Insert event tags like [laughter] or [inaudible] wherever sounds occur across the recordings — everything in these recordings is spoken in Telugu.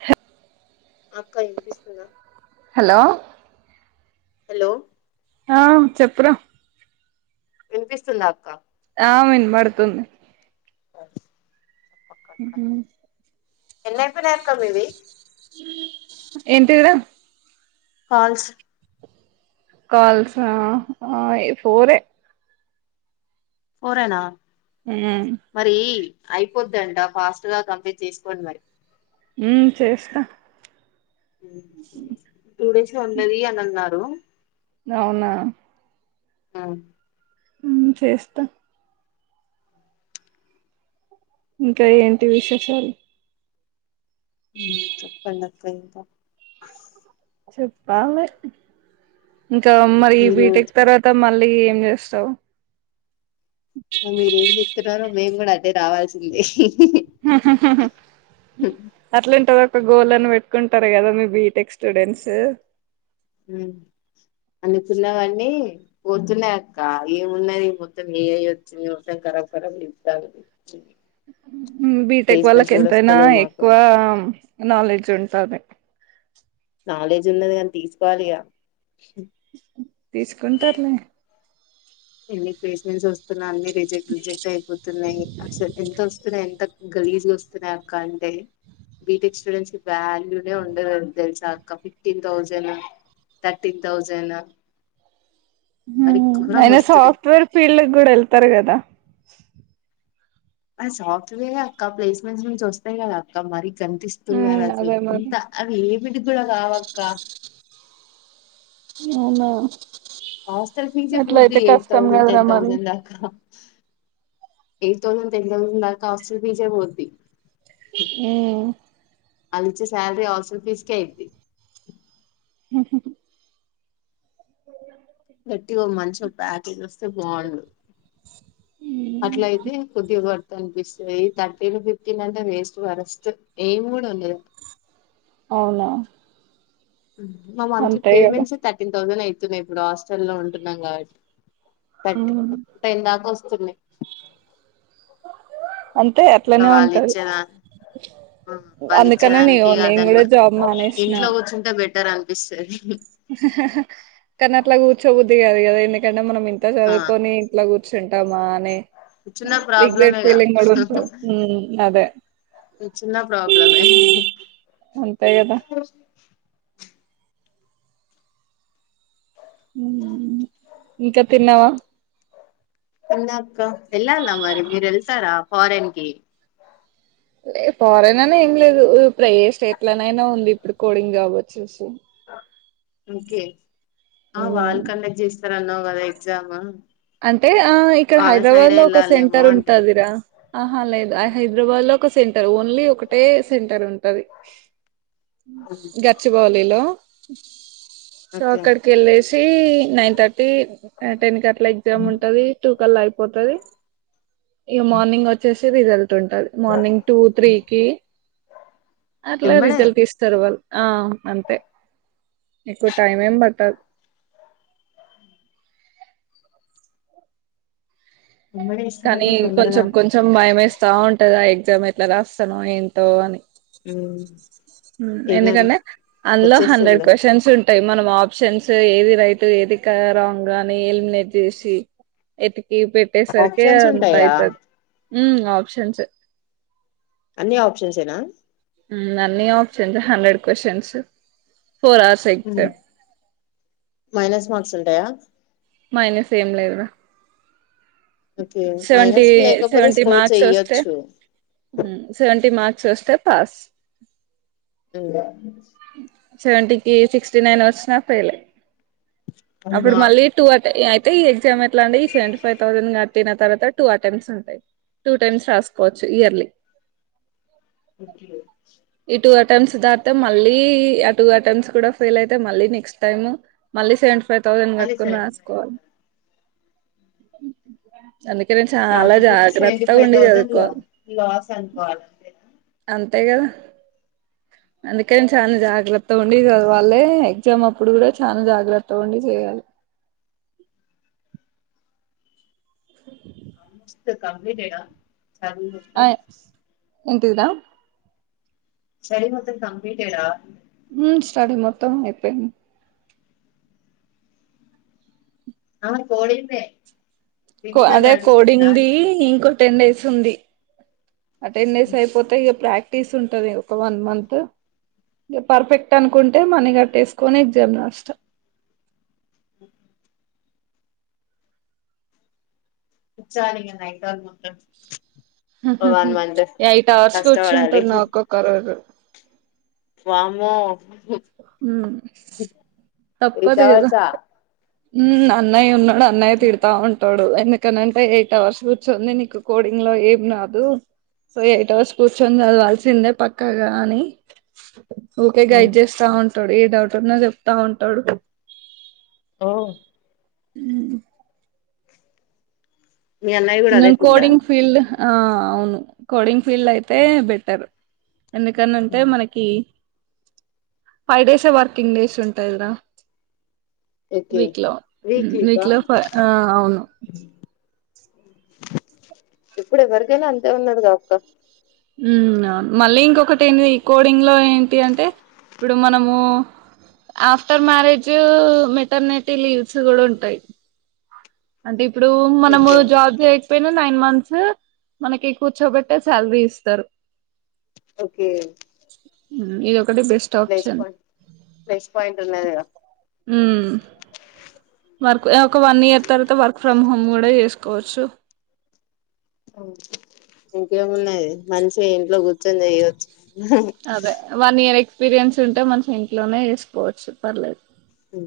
హ అక్కా వినిపిస్తుందా హలో హలో ఆ చెప్పు రా వినిపిస్తుందా అక్క ఆ వినబడుతుంది మ్ ఎన్ అయిపోయినాయి అక్క మీవి ఎంటిర ఫాల్స్ కాల్సా ఆ ఏ పోరే. పోరేనా. ఉమ్ మరీ. అయిపోద్దంట ఫాస్ట్ గా కంప్లీట్ చేసుకోండ్ మరి. ఉమ్ చేస్తా. టూ డేస్ ఉన్నాది అని అంటంర్. హలో. అవునా. ఆ. చేస్తా. ఇంకా ఏంటి విశేషాల్. ఉమ్ చెప్పండన్. కైంత. చెప్పాలే. ఇంకా మరి మీరు బీటెక్ తర్వాత మళ్. ఏం చేస్తావ్. మీరేం చెప్తున్నారో మేము కూడా అదే రావాల్సిందే. అట్లాంటోళ్లకు. గోల్ అని పెట్టుకుంటారూ కదా మీ బీటెక్ స్టూడెంట్స్. ఉమ్ అనుకున్నవాన్ని పోతున్నాయి అక్క. ఏమున్నది మొత్తం ఏ ఐ ఓచ్చింది, మొత్తం ఖరబ్ ఖరాబ్. [unintelligible] ఉమ్ బీటెక్ వాళ్ళకి ప్లేస్మెంట్స్ కూడా ఎంతైనా, వస్తలేవు మాకు ఎక్కువ నాలెడ్జ్ ఉన్. అదే. నాలెడ్జ్ ఉన్నది గాని తీసుకోవాలిగా. తీసుకుంటార్లే. ఎన్ని ప్లేస్ ఓస్తున్నా అన్ని రిజెక్ట్, రిజెక్ట్ అయి. పోతున్నాయి అసలు ఎంత ఓస్తున్నాయి. గలీజ్ గా వస్తున్నాయి అక్క అంటే బీటెక్ స్టూడెస్ కి వాల్యూనే ఉండదు తెలిసా అక్క ఫిఫ్టీన్ థౌజండ్ థర్టీన్ థౌజండ్ మరి ఘోరంగా హుమ్మ్ [unintelligible] వస్తున్నాయి సాఫ్ట్వేర్ ఫీల్డ్ కి గూడా ఎళ్తారు కదా. ఆ సాఫ్ట్వేరే అక్క, ప్లేస్మెంట్స్ నుంచి వస్తాయి కదా అక్క మరి. ఉమ్ కనిపిస్తున్నారు అసలు అదే మరి ఇంత అవి ఇవే. [unintelligible] కావాక్క. అవునా. హాస్టల్ ఫీజే అట్ల పోద్ది అయితే ఎయిట్ కష్టం తౌసండ్, కదరా టెన్ మరి తౌసండ్ దాకా. ఎయిట్ తౌసండ్, టెన్ తౌసండ్ దాకా హాస్టల్ ఫిజే పొద్దీ. ఉమ్. ఆలిచ్చే సాలరీ హాస్టల్ ఫీజ్ కే అయ్యిద్ది. గట్టిగా ఒక మంచి ఒక ప్యాకేజ్ వస్తే బాగుండు. అట్లయితే కొద్దిగా వర్త్ అనిపిస్తది. థర్టీన్, ఫిఫ్టీన్ అంటే వేస్ట్ వరస్ట్. ఏమి కూడా ఉండద్. అవునా. మా మంత్లీ అంతే కదా పేమెంట్స్ థర్టీన్ థౌసండ్ అయి తున్నా ఇప్పుడు హాస్టల్లో ఉంటున్నాం కాబట్టి బట్టి టైం దాక వస్తుంది అంతే అట్లనే వాళ్ళు ఉంటది ఇచ్చేదాని వాళ్ళు అందుకనే ఇచ్చేదానికి ఇగ నేను దాన్ని బ గూడా జాబ్ మానేసినావు నిపిస్తది కని అట్ల కూర్చోబద్ది కాదు కదా ఎందుకంటే మనం అంత ఆ చదువుకని ఇంట్లొ కూర్చుంటామా అని చిన్న రిగ్రెడ్ ప్రాబ్లమేగా ఫీలింగ్ గూడా ఉంటది చిన్న ప్రబ్లమే అంతే కదా ఇంకా తిన్నావా అన్నా అక్క ఎల్లాల మరి మీరు ఎల్తారా ఫారెన్ కి లె ఫారెన్ అనే ఏం లేదు ఇప్పుడు ఏ స్టేట్ లోనైనా ఉంది ఇప్పుడు కోడింగ్ కావచ్చు సొ ఓకే ఆ వాళ్ళు కండక్ట్ చేసి రాత్ర అన్నావ్ కదే ఎగ్జాము అంటే ఆ ఇక్కడ హైదరాబాద్ లో ఒక వెళ్ళాలేమో సెంటర్ అంటున్నా ఉంటందిరా అహ లేదు హైదరాబాద్ లో ఒక సెంటర్ ఓన్లీ ఒకటే సెంటర్ ఉంటది గచ్చిబౌలిలో సొ ఓకే అక్కడికి వెళ్ళే సి అంటే nine thirty ten Katla [unintelligible] to కల్లా అయిపోతది ఇక మార్నింగ్ వచ్చేసరి ఇదల్ ఉంటది మార్నింగ్ టూ త్రీ కి అట్ల ఎంబడే రిజల్ట్ ఇస్తరు వాళ్ళు ఆ అంతే ఎక్కువ టైం ఏం పట్టదు ఎంబడే కానీ ఇస్తారంట తొందరగా కొంచెం కొంచెం భయమేస్తుంది స్తా ఉంటదా ఆ ఎగ్జామ్ ఎట్లా రాస్తానో ఏంటో అని ఉమ్, ఏం కాదు ఎందుకంటే అందులో హండ్రెడ్ వచ్చేస్తుందిలే క్వశ్చన్స్ ఉంటాయి మనం ఆప్షన్స్ ఏది రైటు ఏది క రాంగ్ అని ఎలిమినేట్ చేసి టీవి పెట్టె సరికే ఆప్షన్స్ ఉంటాయా అంతాఅయిపొద్ది ఉమ్ ఆప్షన్స్ఎ అన్ని ఆప్షన్స్ఎనా యూ అన్నీ options hundred questions you minus marks ఉంటాయా మైనస్ ఏం లేదురా ఓకే మైనస్ లేకపోతే స్కోర్ చెయొచ్చు యూ సెవెంటీ మార్క్స్ వస్తే పాస్ ఉ సెవెంటీకి సిక్స్టీ నైన్ వచ్చిన ఫేయిలే ఫెయిల్ లే అవునా అప్పుడు మళ్ళీ టు అటే టే ఈ ఎక్సమ్ ఎట్లండి సెవెంటీ ఫైవ్ థౌజండ్ కట్టిన తర్వాత టూ అటెంప్ట్స్ ఉంటాయి టూ టైమ్స్ రాసుకోవచ్చు ఇయర్లీ ఒకే ఒక్ ఈ టూ అటెంప్ట్స్ దాటితే మళ్ళీ ఆ టూ అటెంప్ట్స్ కూడా ఫెయిల్ అయితే మళ్ళీ నెక్స్ట్ టైమ్ మళ్ళీ సెవెంటీ ఫైవ్ థౌజండ్ మళ్ళీ కట్టుకొని సెవెంటీ ఫైవ్ రాస్కోవాలి కట్టాలి నేను చాలా కాకపోతే సెవెంటీ జాగ్రత్తగా ఫైవ్ ఉండి థౌజండ్ల చదువుకోవాలి లాస్ అనుకోవాలి అంతేనా అంతే కదా అందుకని చలా జాగ్రత్త ఉండి చదవాలి ఎగ్జామ్ అప్పుడు కూడా చానా జాగ్రత్తగా ఉండి చేయాలి ఆల్మోస్ట్ కంప్లీటెడ్ అ చదువు మొత్తం ఏంటిది రా స్టడీ మొత్తం కంప్లీటెడ్ ఆ యూ స్టడీ మొత్తం అయిపోయింది ఆ కోడిందే రివిజన్ అదే నడుస్తుందా కోడింగ్ ది అంటున్నా ఇంకో టెన్ డేస్ స్తుంది ఆ టెన్ డేస్ అయిపోతే ఇక ప్రాక్ టీస్ ఉంటది ఒక వన్ మంత్ ఇ పర్ఫెక్ట్ అనుకుంటే మనీ కట్టేసుకొని ఎగ్జామ్ రాస్తా ఓ కూర్చోవాలా గా నైట్ అవర్లు మొత్తం ఓ హాహా వన్ మంత్ ఎయిట్ అవర్స్ కష్టపడాలి కూర్చుంటున్న ఒక్కొక్క రోజు వామ్మో యూ ఎయిట్ తప్పదు కదా అవర్స్ ఆ ఉ అన్నయ్య ఉన్నా న్నయ్య తిడతావా ఉం టోడు ఎందుకనంటే ఎయిట్ హవర్స్ కూర్చుందే నీకు కోడింగ్ లో ఏం రాదు సో ఎయిట్ అవర్స్ కూర్చొని చదవాల్సిందే పక్కగా అని ఓకే గైడ్ చెస్ ఉంటాడు ఏ డౌట్ వున్నా చెప్తా ఉంటాడు ఓ ఊ మీ అన్నయ్య కూడా నో అదే ఫీల్డా కోడింగ్ ఫీల్డ్ ఆ అవును కోడింగ్ ఫీల్ అయితే బెటర్ ఎందుకనంటే మనకి ఫైవ్ డేస్ ఏ వర్కింగ్ డేస్ ఉంటాయి గద ఓకే వీక్ లో వీక్లీకా వీక్ లో ఫ ఆ అవును ఇప్పుడు ఎవరికైనా అంతే ఉన్నది గాక్క ఊ అవును మళ్ళీ ఇంకొకటి ఏంటిది ఈ కోడింగ్ లో ఏంటి అంటే ఇప్పుడు మనము ఆఫ్టర్ మ్యారేజ్ మెటర్నిటీ లీవ్స్ కూడా ఉంటాయి అంటే ఇప్ ఇప్పుడు మనము ఓకే జాబ్ చే పోయినా నైన్ మంత్స్ మనకి కూర్చోబెట్టే శాలరీ ఇస్తారు ఒకే ఊ ఇగ ప్లేస్ పాయిట్ ప్లేస్ పాయింటున్నది కదా ఊ వర్క్ ఒక వన్ ఇయర్ తర్వాత వర్క్ ఫ్రమ్ హోమ్ కూడా చేసుకోవచ్చు ఇంకేమున్నది మంచిగా ఇంట్లో కూర్చొని చెయచ్చు అదే వన్ ఇయర్ ఎక్స్పీరియన్స్ ఉంటే మంచి ఇం ట్లోనే చేస్కోవచ్చు పర్లేదు ఉ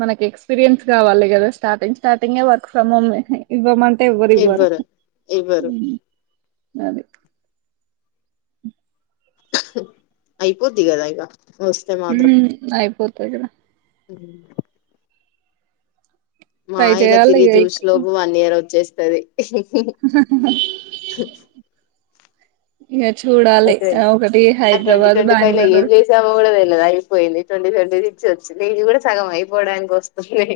మనకి ఎక్స్పీరియన్స్ కావాలి కదా స్టార్టింగ్ స్టార్టింగే వర్క్ ఫ్రమ్ హోమ్ ఇవ్వమ ఎవరు ఇవ్వరు ఇవ్వరు ఊ అది అహ్హ్ అయిపోద్ది కదా ఇగ ఊ అయిపోత్ తె కద ఊ మా ట్రై ఇలా చేయాలి తిరిగి ఇక చూసిన లోపు వన్ ఇయర్ వచ్చేసి సరె [unintelligible] హు ఇగ ఆ టెన్ ఆ ట్వంటీ ట్వంటీ ఫైవ్ లో బెంగళూరు ఏం చేసామో కూడా తెలద అయిపోయింది ట్వంటీ ట్వంటీ సెచ్ నీది కూడా సగం అయిపోవడానికి వస్తుంది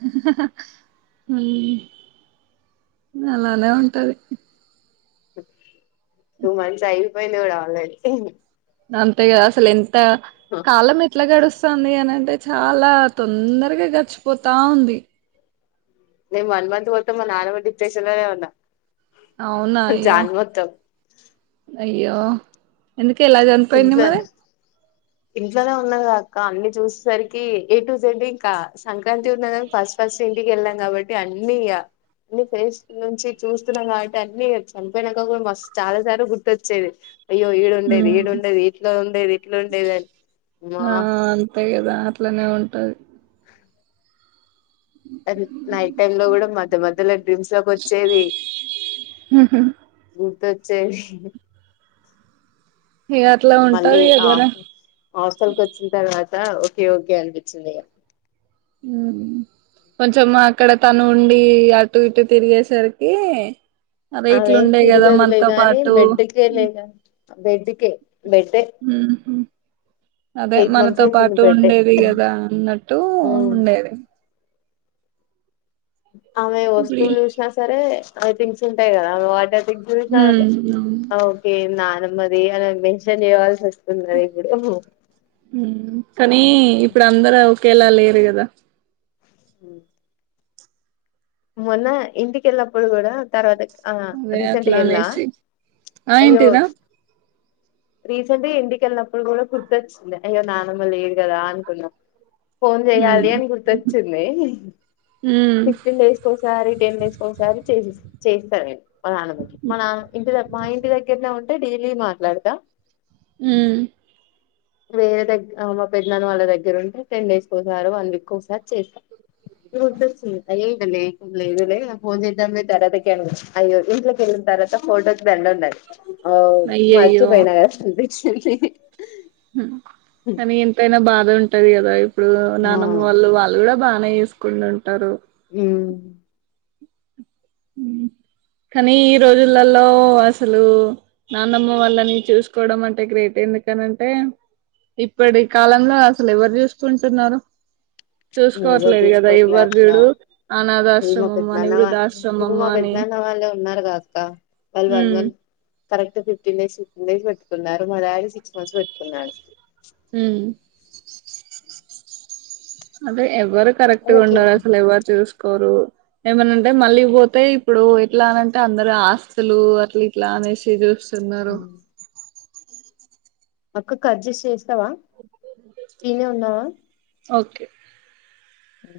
హహహహ ఊ అలానే ఉంటది టూ మంత్స్ ఐపోయింది కూడ కావాలె ఉహ్ నంతె గద అసలు ఎం టీ కాలమే ఎట్లా గడుస్తుంది అని అంటే చాలా తొందరగా గడిచిపోతా ఉంది నేన్ వన్ మంత్ పోతే మ నాలు మ డిప్రెషన్ లోనే ఉన్నా అవునా అయ్యో జాన్ మొత్తం అయ్యో ఎందు ఎలా చనిపోయింది ఇంట్లో మరి ఇంట్లోనే ఉన్నది క అక్క అన్ని చూసేసరికి ఏ టు జెడ్ ఇంకా సంక [unintelligible] ఫస్ట్ ఫస్ట్ ఏంటికి ఎల్ కాబట్టి అన్నిగా, అన్ని ఫేస్ నుంచి చూస్తున్నాం కాబట్టి అన్ని చనిపోయినాక కూడా మ చాలా సార్లు గుర్తొచ్చేది అయ్యో ఈడుండేది ఉమ్ ఈడుండే ఇట్లా ఉండేది ఇట్లా ఉండేదని మా ఆ అంతే కదా అట్లనే ఉంటది నైట్ టైమ్ లో కూడా మధ్య మధ్యలో డ్రీమ్స్ లోకి వచ్చేది గుర్ చే ఇగ అట్లా మళ్ళీ ఉంటది ఆ కదరా హా హస్టల్కి వచ్చిన తర్వాత ఓకే ఓకే అనిపిించింది ఇగ మ్ కొంచెం అక్కడ తను ఉండి అటు ఇటు తిరిగేసరికి అదే అవేం ఇట్లుండే కదా తిరగదులే మనతో గానీ పాటు బెడ్డకే లేగాని బెడ్ కి హ్మ్మ్ అదే ఎయిట్ మంత్స్ మనతో అయితుంది పాటు బెడ్ ఉండేది గదా అన్నట్టు ఉండేది ఆమె ఇప్పుడు వస్తువులు చూసినా సరే అవిథింగ్స్ ఉంటాయి కదా అవి వాటర్ ఉమ్ అవును [unintelligible] ఒకే నా మది అన మెన్షన్ చేయవాల్సి వచ్ ంద ఇప్పుడు నీ ఇప్పుడు అందరు ఒకేలా లేరు కదా మొన్న ఇంటికిళ్ళినప్పుడు కూడా తర్వాత ఆ నీవే అట్లా రీసెంట్గా వెళ్ళా అనేసి ఆ అయ్యో ఎంటిదా రీసెంట్గా ఇంటికెళ్ళినప్పుడు కూడా గుర్తొచ్చింది అయ్యో నానమ్మ లేదు కదా అనుకున్నా ఫోన్ ఉమ్ చెయ్యాలి అని గుర్తొచ్చింది ఉమ్ చేసుకోస రి టెన్సుకోసారి చేసి చేస్తా నేను అ మా నాన్నమ్మ కి మా నాన ఇంటి మా ఇంటి దగ్గరనే ఉం అంటే డైలీ మాట్లాడెదా. హ్మ్ వేరే దగ్గ మా పెద్దనాన్న వాళ్ళ దగ్గర ఉంటే టెన్ డేస్కి ఒసారొ, వన్ వీక్ ఒకసారి చేస్తా. ఎవరు తెర్సింది. అయ్యో ఇడ లేదు లే ఇగా ఫోన్ చేద్దాం లే తర్వాతకి అనుకున్న అయ్యో ఇంట్లోకి వెళ్ళిన తర్వాత ఫోటోస్ [unintelligible] ఉన్నది. ఓ అయ్యయ్యో మర్చిపోయిన కదా శృతి [unintelligible] కాని ఎంతైనా బాధ ఉం టది కదా ఇప్ ప్పుడు ఆ నాన్నమ్మ వాళ్ళు వాళ్ళు కూడా బానే చూసుకుని ఉంటరు. హ్మ్ హ్ కానీ ఈ రోజులలో అసలు నాన్నమ్మ వాళ్ళని చూసుకోవడం అంటే గ్రేటే. ఎందుకనింటే ఇప్పటి కాలంలో అసలు ఎవరు చూసుకుంటున్నరు. ఎవరు చూసుకోవట్లేదు కదా చూసుకోవట్లే ఎవరు అక్క చూడు అనాధ ఈ మా ఆశ్రమం అని, పెద్దనాన్న వాళ్ళ వృద్ధాశ్ర ఇప్పుడు మా పెద్దనాన్న వాళ్ళే ఉన్నారుగా అక్కా వాళ్ళు ఉమ్ one correct fifteen days fifteen days పెట్టుకున్నారు. మా డాడి సిక్స్ మంత్స్ పెట్టుకున్నాడు. హ్మ్ అవే ఎవరు కరెట్గా ఓకే ఉండరు అసలు ఎవరు చూసు కోరు ఏమనంటే మళ్ళీ పోతే ఇప్పుడు ఎట్లా అనంటే అందరు ఆస్తులు అట్లా ఇట్లా అనేసి సు తిన్నారు అక్క కట్ చేసి చేస్ స్తవా ఇన్నే ఉన్నవా. ఓకే అ